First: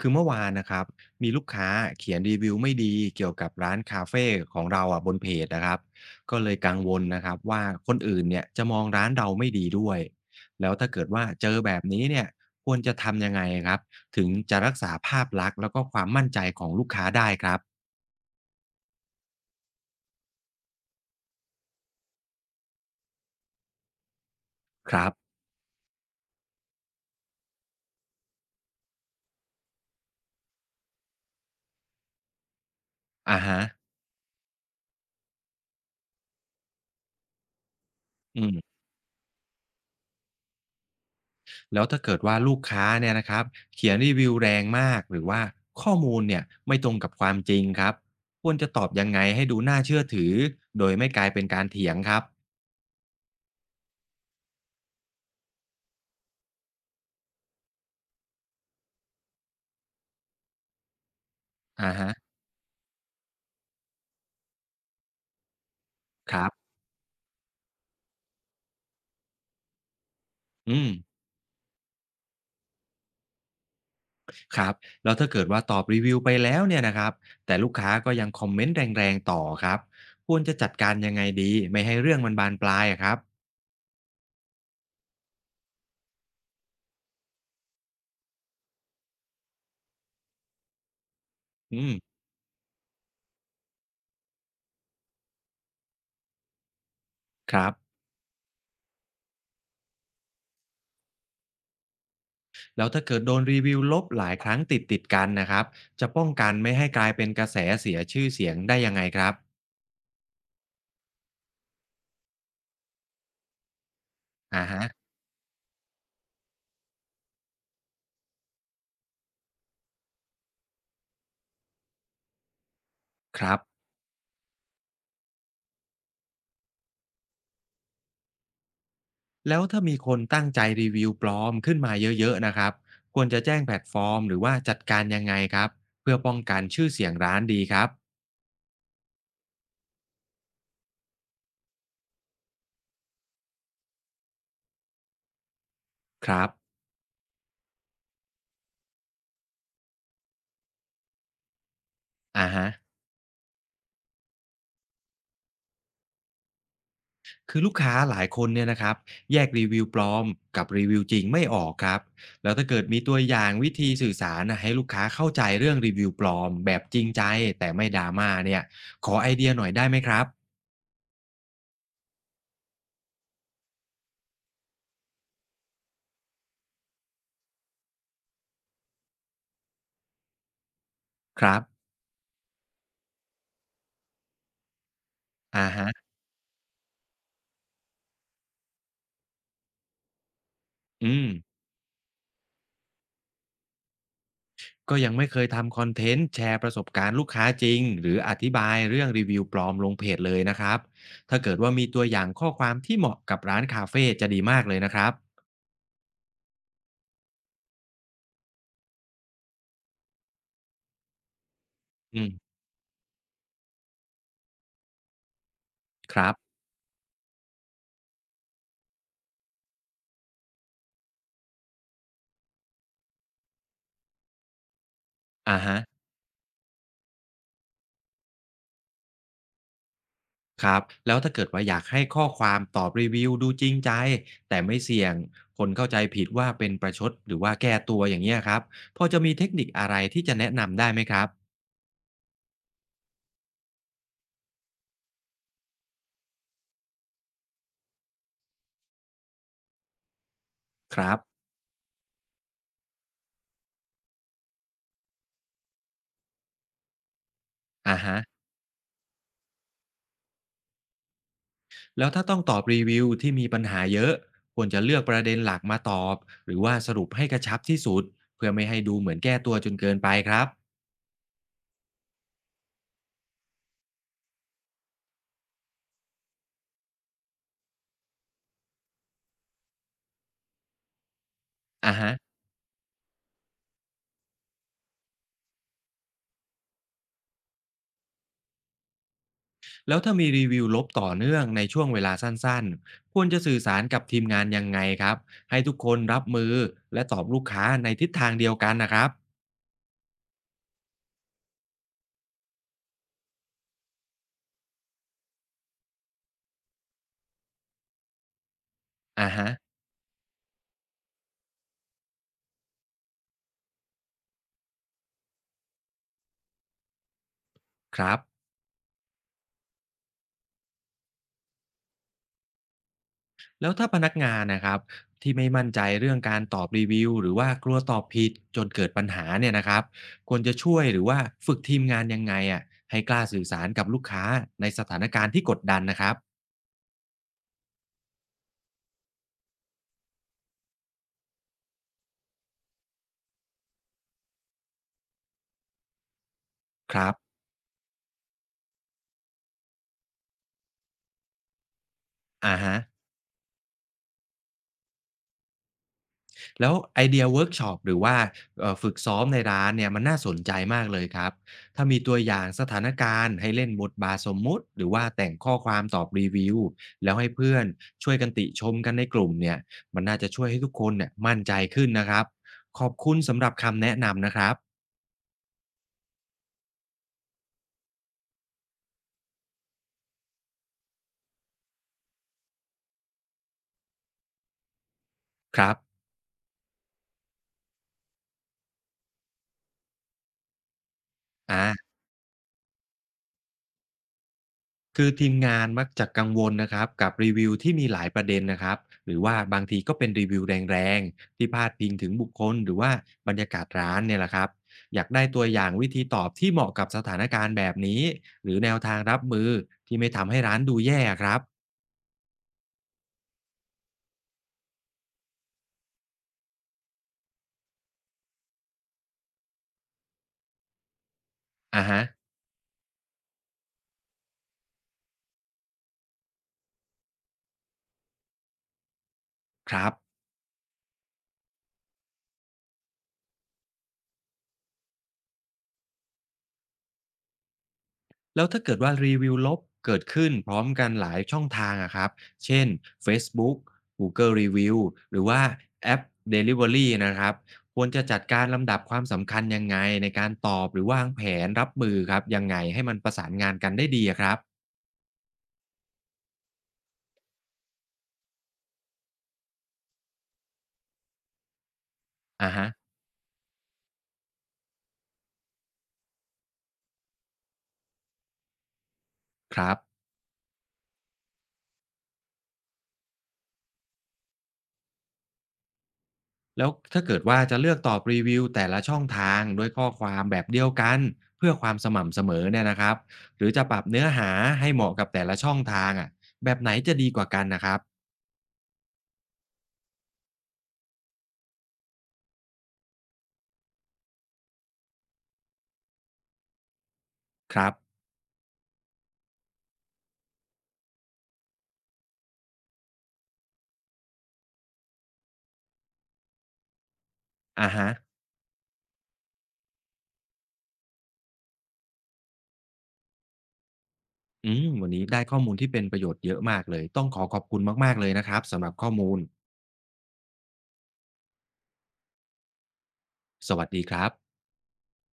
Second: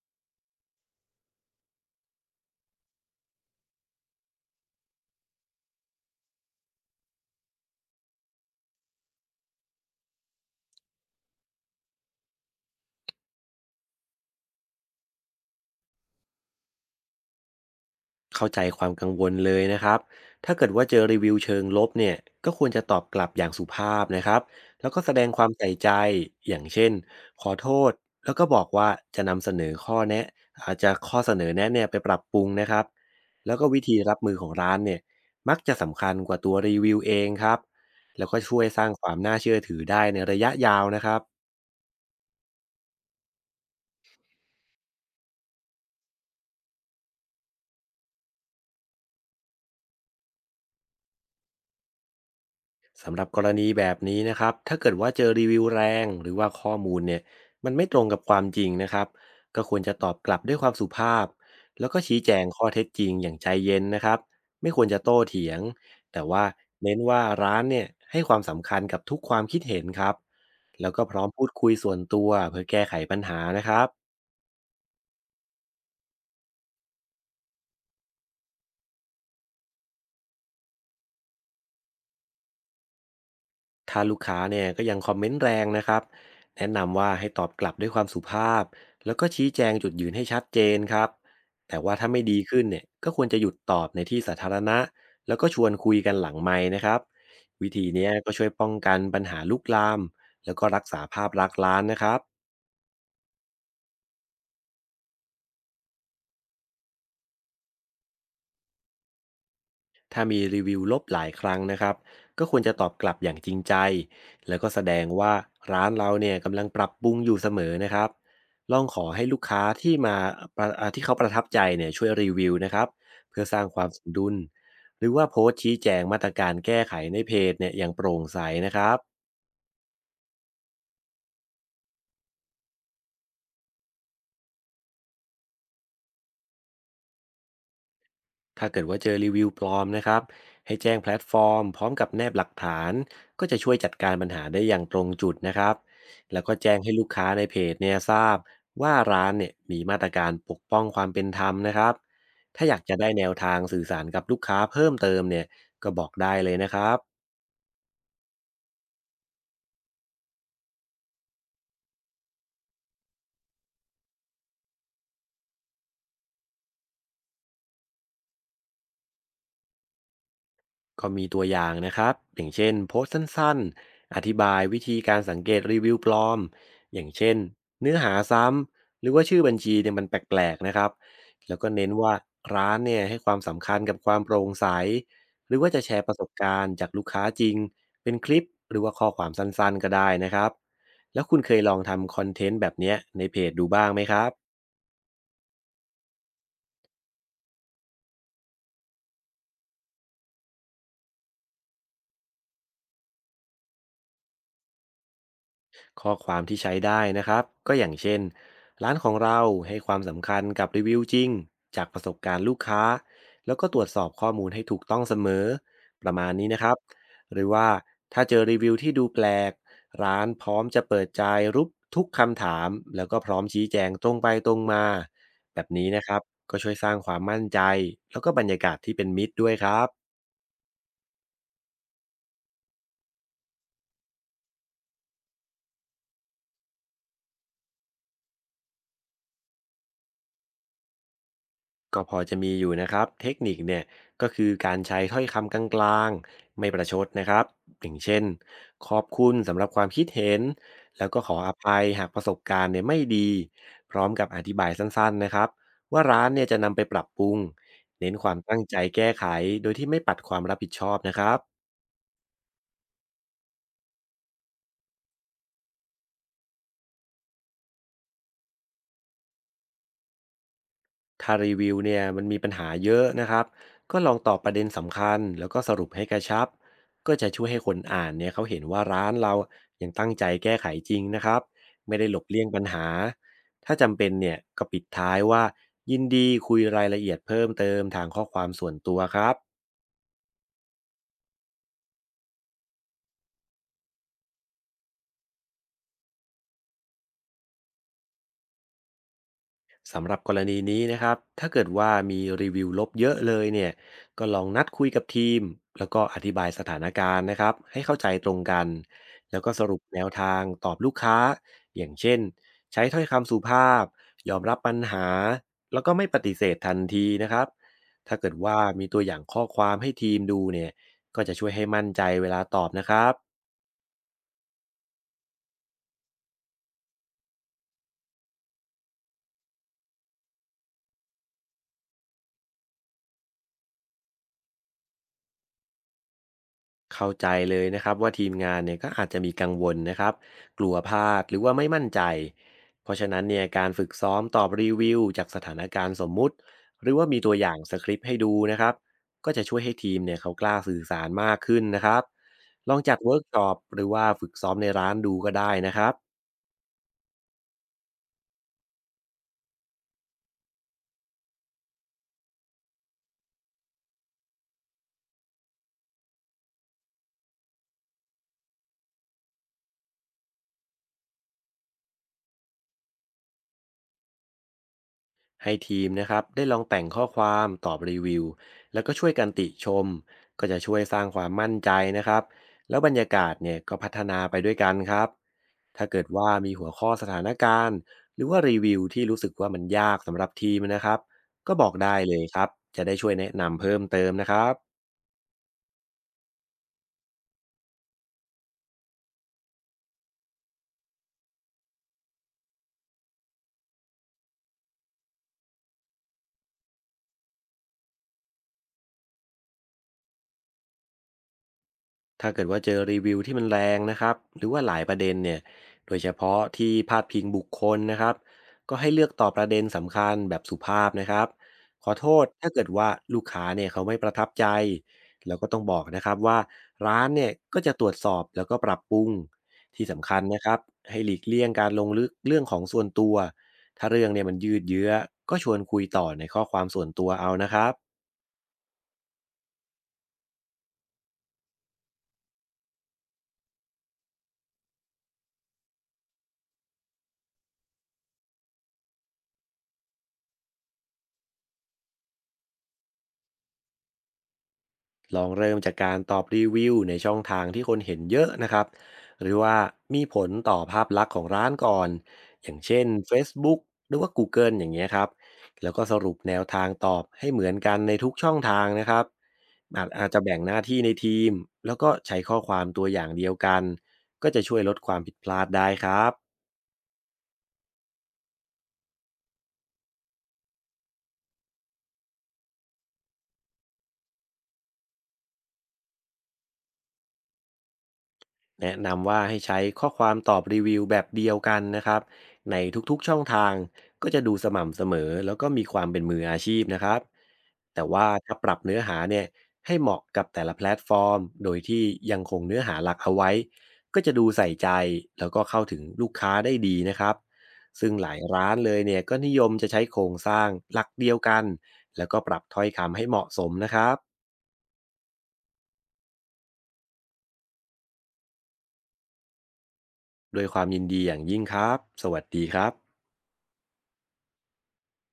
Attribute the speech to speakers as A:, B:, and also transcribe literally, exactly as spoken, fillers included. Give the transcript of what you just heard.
A: คือเมื่อวานนะครับมีลูกค้าเขียนรีวิวไม่ดีเกี่ยวกับร้านคาเฟ่ของเราอ่ะบนเพจนะครับก็เลยกังวลนะครับว่าคนอื่นเนี่ยจะมองร้านเราไม่ดีด้วยแล้วถ้าเกิดว่าเจอแบบนี้เนี่ยควรจะทำยังไงครับถึงจะรักษาภาพลักษณ์แล้วก็ความมั่นใจของลูกค้าได้ครับ
B: เข้าใจความกังวลเลยนะครับถ้าเกิดว่าเจอรีวิวเชิงลบเนี่ยก็ควรจะตอบกลับอย่างสุภาพนะครับแล้ว
A: ค
B: ก็
A: รั
B: แสดง
A: บ
B: ความใส่ใจ อย่างเช่น ขอโทษ แล้วก็บอกว่าจะนำเสนอข้อแนะอาจจะข้อเสนอแนะเนี่ยไปปรับปรุงนะครับ
A: อ่า
B: แล้ว
A: ฮะ
B: ก็วิธีรับมือของร้านเนี่ยมักจะสำคัญกว่าตัวรีวิวเองครับแล้วก็
A: อื
B: ช่วย
A: ม
B: สร้างความน่าเชื่อถือได้ในระยะยาวนะครับ
A: แล้วถ้าเกิดว่าลูกค้าเนี่ยนะครับเขียนรีวิวแรงมากหรือว่าข้อมูลเนี่ยไม่ตรงกับความจริงครับควรจะตอบยังไงให้ดูน่าเชื่อถือโดยไม่กลายเป็นการเถียงครับ
B: สำหรับกรณีแบบนี้นะครับถ้าเกิดว่าเจอรีวิวแรงหรือว่าข้อมูลเนี่ยมันไม่ตรงกับความจริงนะครับก็ควรจะตอบกลับด้วยความสุภาพแล้
A: อ่า
B: วก็
A: ฮะ
B: ชี้แจงข้อเท็จจริงอย่างใจเย็นนะครับไม่ควรจะโต้เถียงแต่
A: ค
B: ว่า
A: รับ
B: เน้นว่าร้านเนี่ยให้ความสำคัญกับทุกความคิดเห็นครับ
A: อื
B: แล้
A: ม
B: วก็พร้อมพูดคุยส่วนตัวเพื่อแก้ไขปัญหานะครับ
A: ครับแล้วถ้าเกิดว่าตอบรีวิวไปแล้วเนี่ยนะครับแต่ลูกค้าก็ยังคอมเมนต์แรงๆต่อครับควรจะจัดการยังไงดีไม่ให้เรื่องมันบานปลายอะครับ
B: ถ้าลูกค้าเนี่ยก็ยังคอมเมนต์แรงนะครับแนะนำว่าให้ตอบกลับด้วยความสุภาพแล้วก็ชี้แจงจุดยืนให้ชัดเจนครับแต่
A: อืม
B: ว่าถ้าไม่ดีขึ้นเนี่ยก็ควรจะหยุดตอบในที่สาธารณะแล้วก็ชวนคุยกันหลังไม้นะครับ
A: ครั
B: วิ
A: บ
B: ธีเนี้ยก็ช่วยป้องกันปัญหาลุกลามแล้วก็รักษาภาพลักษณ์ร้านนะครับ
A: แล้วถ้าเกิดโดนรีวิวลบหลายครั้งติดติดกันนะครับจะป้องกันไม่ให้กลายเป็นกระแสเสียชื่อเสียงได้ยังไงครับ
B: ถ้ามีรีวิวลบหลายครั้งนะครับก็ควรจะตอบกลับอย่างจริงใจแล้ว
A: อะ
B: ก็แส
A: ฮะ
B: ดงว่าร้านเราเนี่ยกำลังปรับปรุงอยู่เสมอนะครับลองขอให้ลูกค้าที่มาประอ่าที่เขาประทับใจเนี่ยช่วยรีวิวนะครับเพื่
A: ค
B: อส
A: รับ
B: ร้างความสมดุลหรือว่าโพสต์ชี้แจงมาตรการแก้ไขในเพจเนี่ยอย่างโปร่งใสนะครับ
A: แล้วถ้ามีคนตั้งใจรีวิวปลอมขึ้นมาเยอะๆนะครับควรจะแจ้งแพลตฟอร์มหรือว่าจัดการยังไงครับเพื่อป้องกันชื่อเสียงร้านดีครับ
B: ถ้าเกิดว่าเจอรีวิวปลอมนะครับให้แจ้งแพลตฟอร์มพร้อมกับแนบหลักฐานก็จะช่วยจัดการปัญหาได้อย่างตรงจุดนะครับ
A: ค
B: แล้
A: รั
B: ว
A: บ
B: ก็แจ้งให้ลูกค้าในเพจเนี่ยทราบว่าร้านเนี่ยมีมาตรการปกป้องความเป็นธรรมนะครับ
A: อะ
B: ถ้า
A: ฮะ
B: อยากจะได้แนวทางสื่อสารกับลูกค้าเพิ่มเติมเนี่ยก็บอกได้เลยนะครับ
A: คือลูกค้าหลายคนเนี่ยนะครับแยกรีวิวปลอมกับรีวิวจริงไม่ออกครับแล้วถ้าเกิดมีตัวอย่างวิธีสื่อสารน่ะให้ลูกค้าเข้าใจเรื่องรีวิวปลอมแบบจริงใจแต่ไม่ดราม่าเนี่ยขอไอเดียหน่อยได้ไหมครับ
B: ก็มีตัวอย่างนะครับอย่างเช่นโพสต์สั้นๆอธิบายวิธีการสังเกตรีวิวปลอมอย่างเช่นเนื้อหาซ้ำหรือว่าชื่อบัญชีเนี่ยมันแปลกๆนะครับ
A: ค
B: แล้
A: รั
B: วก็
A: บ
B: เน้นว่าร้านเนี่ยให้ความสำคัญกับความโปร่งใสหรือ
A: อะ
B: ว่าจะ
A: ฮะ
B: แชร์ประสบการณ์จากลูกค้าจริงเป็นคลิปหรือว่าข้อความสั้นๆก็ได้นะครับ
A: อื
B: แล้ว
A: ม
B: คุณเคยลองทำคอนเทนต์แบบเนี้ยในเพจดูบ้างไหมครับ
A: ก็ยังไม่เคยทำคอนเทนต์แชร์ประสบการณ์ลูกค้าจริงหรืออธิบายเรื่องรีวิวปลอมลงเพจเลยนะครับถ้าเกิดว่ามีตัวอย่างข้อความที่เหมาะกับร้านคาเฟ่จะดีมากเลยนะครับ
B: ข้อความที่ใช้ได้นะครับก็อย่างเช่นร้านของเราให้ความสำคัญกับรีวิวจริงจากประสบ
A: อื
B: การณ์ลู
A: ม
B: กค้าแล้วก็ตรวจสอบข้อมูลให้ถูกต้องเสมอประ
A: ค
B: มา
A: รั
B: ณ
A: บ
B: นี้นะครับหรือว่าถ้าเจอรีวิวที่ดูแปลกร้านพร้อมจะเปิดใจรูปทุกคำถามแล้วก็พร้อมชี้แจงตรงไปตรงมา
A: อ่า
B: แบบ
A: ฮะ
B: นี้นะครับก็ช่วยสร้างความมั่นใจแล้วก็บรรยากาศที่เป็นมิตรด้วยครับ
A: ครับแล้วถ้าเกิดว่าอยากให้ข้อความตอบรีวิวดูจริงใจแต่ไม่เสี่ยงคนเข้าใจผิดว่าเป็นประชดหรือว่าแก้ตัวอย่างเงี้ยครับพอจะมีเทคนิคอะไรที่จะแนะนำได้ไหมครับ
B: ก็พอจะมีอยู่นะครับเทคนิคเนี่ยก็คือการใช้ถ้อยคำกลางๆไม่ประชดนะครับอย่างเช่นขอบคุณสำหรับความคิดเห็น
A: ค
B: แล้ว
A: รั
B: ก็
A: บ
B: ขออภัยหากประสบการณ์เนี่ยไม่ดีพร้อมกับอธิบายสั้นๆนะครับว่าร้านเนี่ยจะนำไปปรับปรุง
A: อ่า
B: เน้น
A: ฮะ
B: ความตั้งใจแก้ไขโดยที่ไม่ปัดความรับผิดชอบนะครับ
A: แล้วถ้าต้องตอบรีวิวที่มีปัญหาเยอะควรจะเลือกประเด็นหลักมาตอบหรือว่าสรุปให้กระชับที่สุดเพื่อไม่ให้ดูเหมือนแก้ตัวจนเกินไปครับ
B: ถ้ารีวิวเนี่ยมันมีปัญหาเยอะนะครับก็ลองตอบประเด็นสำคัญแล้วก็สรุปให้กระชับก็จะช่วยให้คนอ่านเนี่ยเขาเห็นว่าร้านเรายังตั้งใจแก้ไขจริงนะครับ
A: อ่ะ
B: ไม่ได้
A: ฮะ
B: หลบเลี่ยงปัญหาถ้าจำเป็นเนี่ยก็ปิดท้ายว่ายินดีคุยรายละเอียดเพิ่มเติมทางข้อความส่วนตัวครับ
A: แล้วถ้ามีรีวิวลบต่อเนื่องในช่วงเวลาสั้นๆควรจะสื่อสารกับทีมงานยังไงครับให้ทุกคนรับมือและตอบลูกค้าในทิศทางเดียวกันนะครับ
B: สำหรับกรณีนี้นะครับถ้าเกิดว่ามีรีวิวลบเยอะเลยเนี่ยก็ลองนัดคุยกับทีมแล้วก็อธิบายสถานการณ์นะครับให้เข้าใจตรงกัน
A: อ่ะ
B: แล้ว
A: ฮะ
B: ก็สรุปแนวทางตอบลูกค้า อย่างเช่นใช้ถ้อยคำสุภาพยอมรับปัญหาแล้วก็ไม่ปฏิเสธทันทีนะครับ
A: ครั
B: ถ้า
A: บ
B: เกิดว่ามีตัวอย่างข้อความให้ทีมดูเนี่ยก็จะช่วยให้มั่นใจเวลาตอบนะครับ
A: แล้วถ้าพนักงานนะครับที่ไม่มั่นใจเรื่องการตอบรีวิวหรือว่ากลัวตอบผิดจนเกิดปัญหาเนี่ยนะครับควรจะช่วยหรือว่าฝึกทีมงานยังไงอ่ะให้กล้าสื่อสารกับลูกค้าในสถานการณ์ที่กดดันนะครับ
B: เข้าใจเลยนะครับว่าทีมงานเนี่ยก็อาจจะมีกังวลนะครับกลัวพลาดหรือว่าไม่มั่นใจเพราะฉะนั้นเนี่ยการฝึกซ้อมตอบรีวิวจากสถานการณ์สมมุติหรือ
A: ค
B: ว่า
A: รับ
B: มีตัวอย่างสคริปต์ให้ดูนะครับก็จะช่วยให้ทีมเนี่ยเขากล้าสื่อสารมากขึ้นนะครับ
A: อ่า
B: ล
A: ฮะ
B: องจัดเวิร์กช็อปหรือว่าฝึกซ้อมในร้านดูก็ได้นะครับ
A: แล้วไอเดียเวิร์กช็อปหรือว่าเอ่อฝึกซ้อมในร้านเนี่ยมันน่าสนใจมากเลยครับถ้ามีตัวอย่างสถานการณ์ให้เล่นบทบาทสมมุติหรือว่าแต่งข้อความตอบรีวิวแล้วให้เพื่อนช่วยกันติชมกันในกลุ่มเนี่ยมันน่าจะช่วยให้ทุกคนเนี่ยมั่นใจขึ้นนะครับขอบคุณสำหรับคำแนะนำนะครับ
B: ให้ทีมนะครับได้ลองแต่งข้อความตอบรีวิวแล้วก็ช่วยกันติชมก็จะช่วยสร้างความมั่นใจนะครับแล้วบรรยากาศเนี่ยก็พัฒนาไปด้วยกันครับ
A: ครับ
B: ถ้าเกิดว่ามีหัวข้อสถานการณ์หรือว่ารีวิวที่รู้สึกว่ามันยากสำหรับทีมนะครับก็
A: อา
B: บอกได้เลยครับจะได้ช่วยแนะนำเพิ่มเติมนะครับ
A: คือทีมงานมักจะกังวลนะครับกับรีวิวที่มีหลายประเด็นนะครับหรือว่าบางทีก็เป็นรีวิวแรงๆที่พาดพิงถึงบุคคลหรือว่าบรรยากาศร้านเนี่ยแหละครับอยากได้ตัวอย่างวิธีตอบที่เหมาะกับสถานการณ์แบบนี้หรือแนวทางรับมือที่ไม่ทำให้ร้านดูแย่ครับ
B: ถ้าเกิดว่าเจอรีวิวที่มันแรงนะครับหรือว่าหลายประเด็นเนี่ยโดยเฉพาะที่พาดพิงบุคคลนะครับก็ให้เลือกตอบประเด็นสำคัญแบบสุภาพนะครับ
A: อ่ะ
B: ขอ
A: ฮะ
B: โทษถ้าเกิดว่าลูกค้าเนี่ยเขาไม่ประทับใจแล้วก็ต้องบอกนะครับว่าร้านเนี่ยก็จะตรวจสอบแล้วก็ปรับปรุง
A: ค
B: ที่
A: รับ
B: สำคัญนะครับให้หลีกเลี่ยงการลงลึกเรื่องของส่วนตัวถ้าเรื่องเนี่ยมันยืดเยื้อก็ชวนคุยต่อในข้อความส่วนตัวเอานะครับ
A: แล้วถ้าเกิดว่ารีวิวลบเกิดขึ้นพร้อมกันหลายช่องทางอะครับเช่น เฟซบุ๊ก กูเกิล รีวิว หรือว่าแอป ดิลิเวอรี นะครับควรจะจัดการลำดับความสำคัญยังไงในการตอบหรือวางแผนรับมือครับยังไงให้มันประสานงานกันได้ดีอะครับ
B: ลองเริ่มจากการตอบรีวิวในช่องทางที่คนเห็นเยอะนะครับหรือว่ามีผลต่อภาพลักษณ์ของร้านก่อนอ
A: อะ
B: ย่าง
A: ฮะ
B: เช่น เฟซบุ๊ก หรือว่า กูเกิล อย่างเงี้ยครับแล้วก็สรุปแนวทางตอบให้เหมือนกันในทุกช่องทางนะครับ
A: ครับ
B: อาจอาจจะแบ่งหน้าที่ในทีมแล้วก็ใช้ข้อความตัวอย่างเดียวกันก็จะช่วยลดความผิดพลาดได้ครับ
A: แล้วถ้าเกิดว่าจะเลือกตอบรีวิวแต่ละช่องทางด้วยข้อความแบบเดียวกันเพื่อความสม่ำเสมอเนี่ยนะครับหรือจะปรับเนื้อหาให้เหมาะกับแต่ละช่องทางอะแบบไหนจะดีกว่ากันนะครับ
B: แนะนำว่าให้ใช้ข้อความตอบรีวิวแบบเดียวกันนะครับในทุกๆช่องทางก็จะดูสม่ำเสมอแล้วก็มีความเป็นมืออาชีพนะครับ
A: ครับ
B: แต่ว่าถ้าปรับเนื้อหาเนี่ยให้เหมาะกับแต่ละแพลตฟอร์มโดยที่ยังคงเนื้อหาหลักเอาไว้ก็จะดูใส่ใจแล้วก็เข้าถึงลูกค้าได้ดีนะครับ
A: อะฮะ
B: ซึ่งหลายร้านเลยเนี่ยก็นิยมจะใช้โครงสร้างหลักเดียวกันแล้วก็ปรับถ้อยคำให้เหมาะสมนะครับ
A: อืมวันนี้ได้ข้อมูลที่เป็นประโยชน์เยอะมากเลย ต้องขอขอบคุณมากๆเลยนะครับสำหรับข้อมูล
B: โดวยความยินดีอย่างยิ่งครับสวัสดีครับ
A: สวัสดีครับ